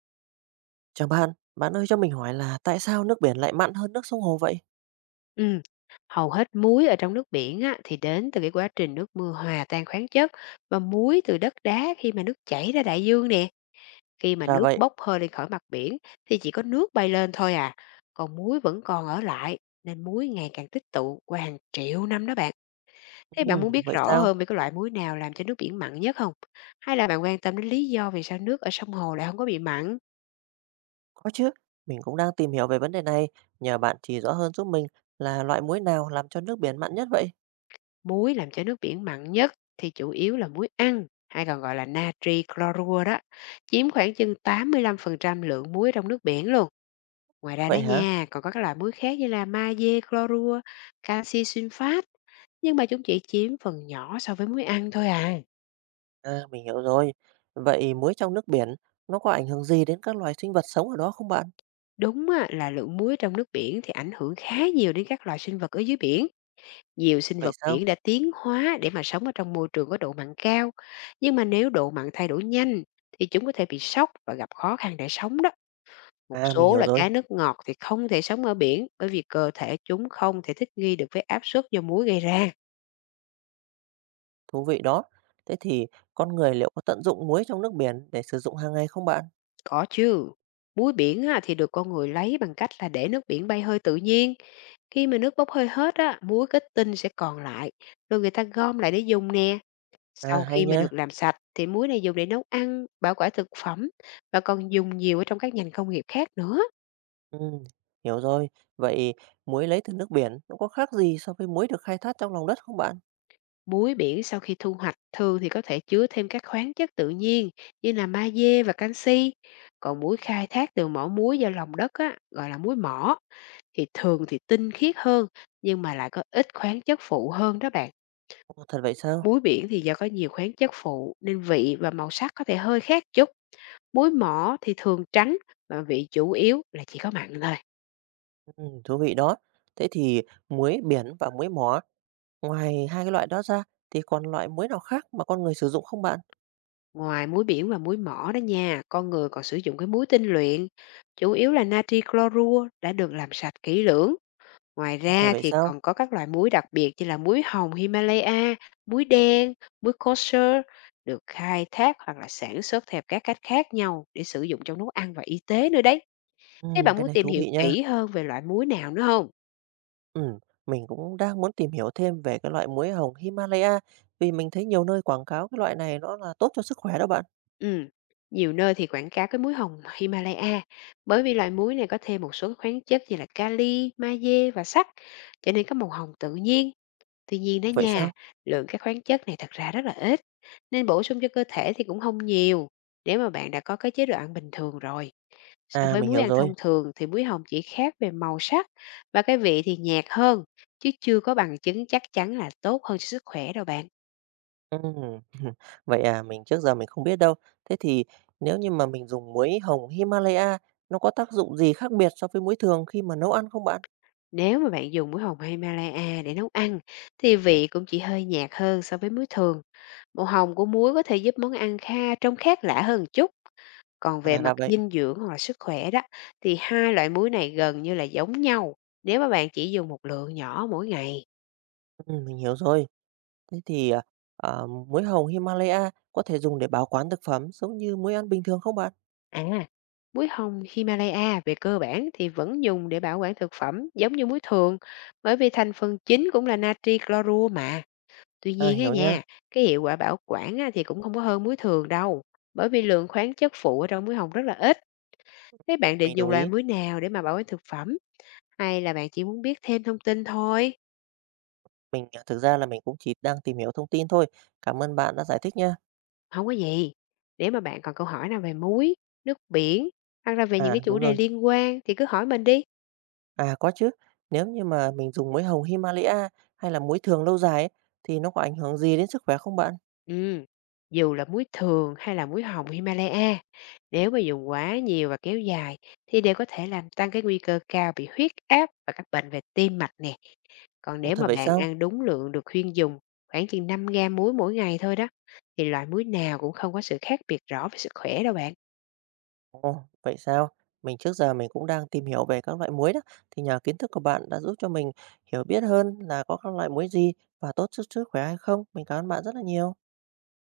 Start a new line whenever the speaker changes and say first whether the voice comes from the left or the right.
right: Chào bạn, bạn ơi cho mình hỏi là tại sao nước biển lại mặn hơn nước sông hồ vậy?
left: Ừ, hầu hết muối ở trong nước biển á, thì đến từ cái quá trình nước mưa hòa tan khoáng chất và muối từ đất đá khi mà nước chảy ra đại dương nè. Khi mà
right: Ra
left: nước
right: vậy.
left: bốc hơi lên khỏi mặt biển thì chỉ có nước bay lên thôi à, còn muối vẫn còn ở lại nên muối ngày càng tích tụ qua hàng triệu năm đó bạn. Thế bạn muốn biết
right: Vậy
left: rõ
right: sao?
left: hơn về cái loại muối nào làm cho nước biển mặn nhất không? Hay là bạn quan tâm đến lý do vì sao nước ở sông hồ lại không có bị mặn?
right: Có chứ, mình cũng đang tìm hiểu về vấn đề này, nhờ bạn chỉ rõ hơn giúp mình là loại muối nào làm cho nước biển mặn nhất vậy?
left: Muối làm cho nước biển mặn nhất thì chủ yếu là muối ăn, hay còn gọi là natri chlorua đó, chiếm khoảng chừng 85% lượng muối trong nước biển luôn. Ngoài ra đó
right: Vậy hả?
left: nha, còn có các loại muối khác như là magie chlorua, canxi sunfat, nhưng mà chúng chỉ chiếm phần nhỏ so với muối ăn thôi à.
right: À, mình hiểu rồi. Vậy muối trong nước biển nó có ảnh hưởng gì đến các loài sinh vật sống ở đó không bạn?
left: Đúng á, là lượng muối trong nước biển thì ảnh hưởng khá nhiều đến các loài sinh vật ở dưới biển. Nhiều sinh
right: Vậy
left: vật
right: sao?
left: biển đã tiến hóa để mà sống ở trong môi trường có độ mặn cao, nhưng mà nếu độ mặn thay đổi nhanh thì chúng có thể bị sốc và gặp khó khăn để sống đó. Một
right: À, mình
left: số
right: hiểu
left: là
right: rồi,
left: cá nước ngọt thì không thể sống ở biển, bởi vì cơ thể chúng không thể thích nghi được với áp suất do muối gây ra.
right: thú vị đó. Thế thì con người liệu có tận dụng muối trong nước biển để sử dụng hàng ngày không bạn?
left: Có chứ. Muối biển á, thì được con người lấy bằng cách là để nước biển bay hơi tự nhiên. Khi mà nước bốc hơi hết, á, muối kết tinh sẽ còn lại, rồi người ta gom lại để dùng nè.
right: À,
left: Sau
right: hay
left: khi mà
right: nhá.
left: được làm sạch thì muối này dùng để nấu ăn, bảo quản thực phẩm, và còn dùng nhiều ở trong các ngành công nghiệp khác nữa.
right: Ừm, Hiểu rồi. Vậy muối lấy từ nước biển nó có khác gì so với muối được khai thác trong lòng đất không bạn?
left: Muối biển sau khi thu hoạch thường thì có thể chứa thêm các khoáng chất tự nhiên như là magie và canxi. Còn muối khai thác từ mỏ muối do lòng đất á, gọi là muối mỏ, thì thường thì tinh khiết hơn nhưng mà lại có ít khoáng chất phụ hơn đó bạn.
right: Ồ, thật vậy sao?
left: Muối biển thì do có nhiều khoáng chất phụ nên vị và màu sắc có thể hơi khác chút. Muối mỏ thì thường trắng và vị chủ yếu là chỉ có mặn thôi.
right: Thú vị đó. Thế thì muối biển và muối mỏ, ngoài hai cái loại đó ra thì còn loại muối nào khác mà con người sử dụng không bạn?
left: Ngoài muối biển và muối mỏ đó nha, con người còn sử dụng cái muối tinh luyện, chủ yếu là natri clorua đã được làm sạch kỹ lưỡng. Ngoài
right: Ồ, thật
left: ra
right: vậy
left: thì
right: sao?
left: còn có các loại muối đặc biệt như là muối hồng Himalaya, muối đen, muối kosher, được khai thác hoặc là sản xuất theo các cách khác nhau để sử dụng trong nấu ăn và y tế nữa đấy. Thế bạn
right: Cái
left: muốn
right: này
left: tìm
right: thú
left: hiểu
right: vị nha.
left: kỹ hơn về loại muối nào nữa không?
right: Ừm, mình cũng đang muốn tìm hiểu thêm về cái loại muối hồng Himalaya vì mình thấy nhiều nơi quảng cáo cái loại này nó là tốt cho sức khỏe đó bạn.
left: Ừm, nhiều nơi thì quảng cáo cái muối hồng Himalaya bởi vì loại muối này có thêm một số khoáng chất như là kali, magie và sắt, cho nên có màu hồng tự nhiên. Tuy nhiên đó
right: Vậy
left: nha,
right: sao?
left: lượng các khoáng chất này thật ra rất là ít nên bổ sung cho cơ thể thì cũng không nhiều, nếu mà bạn đã có cái chế độ ăn bình thường rồi. So
right: À,
left: với
right: mình
left: muối
right: hiểu
left: ăn
right: rồi.
left: thông thường thì muối hồng chỉ khác về màu sắc và cái vị thì nhạt hơn, chứ chưa có bằng chứng chắc chắn là tốt hơn cho sức khỏe đâu bạn.
right: Ừm, vậy à, mình trước giờ mình không biết đâu. Thế thì nếu như mà mình dùng muối hồng Himalaya, nó có tác dụng gì khác biệt so với muối thường khi mà nấu ăn không bạn?
left: Nếu mà bạn dùng muối hồng Himalaya để nấu ăn thì vị cũng chỉ hơi nhạt hơn so với muối thường. Màu hồng của muối có thể giúp món ăn kha trông khác lạ hơn một chút. Còn về
right: À, là
left: mặt
right: vậy.
left: dinh dưỡng hoặc là sức khỏe đó, thì hai loại muối này gần như là giống nhau nếu mà bạn chỉ dùng một lượng nhỏ mỗi ngày.
right: Mình hiểu rồi. Thế thì, muối hồng Himalaya có thể dùng để bảo quản thực phẩm giống như muối ăn bình thường không bạn?
left: À, muối hồng Himalaya về cơ bản thì vẫn dùng để bảo quản thực phẩm giống như muối thường, bởi vì thành phần chính cũng là natri clorua mà. Tuy
right: À,
left: nhiên á
right: hiểu nha,
left: nha, cái hiệu quả bảo quản á, thì cũng không có hơn muối thường đâu, bởi vì lượng khoáng chất phụ ở trong muối hồng rất là ít. Thế bạn
right: mình
left: định
right: đồng
left: dùng loại
right: ý.
left: muối nào để mà bảo quản thực phẩm? Hay là bạn chỉ muốn biết thêm thông tin thôi?
right: Mình thực ra là mình cũng chỉ đang tìm hiểu thông tin thôi. Cảm ơn bạn đã giải thích nha.
left: Không có gì. Nếu mà bạn còn câu hỏi nào về muối, nước biển, hoặc là về những
right: À,
left: cái
right: đúng
left: chủ đề
right: rồi.
left: liên quan thì cứ hỏi mình đi.
right: À, có chứ. Nếu như mà mình dùng muối hồng Himalaya hay là muối thường lâu dài ấy, thì nó có ảnh hưởng gì đến sức khỏe không bạn?
left: Ừ, dù là muối thường hay là muối hồng Himalaya, nếu mà dùng quá nhiều và kéo dài thì đều có thể làm tăng cái nguy cơ cao bị huyết áp và các bệnh về tim mạch nè. Còn
right: Ồ,
left: nếu
right: thật
left: mà
right: vậy
left: bạn
right: sao?
left: ăn đúng lượng được khuyên dùng, khoảng chừng 5 gam muối mỗi ngày thôi đó, thì loại muối nào cũng không có sự khác biệt rõ về sức khỏe đâu bạn.
right: Ồ, vậy sao? Mình trước giờ mình cũng đang tìm hiểu về các loại muối đó, thì nhờ kiến thức của bạn đã giúp cho mình hiểu biết hơn là có các loại muối gì và tốt cho sức khỏe hay không. Mình cảm ơn bạn rất là nhiều.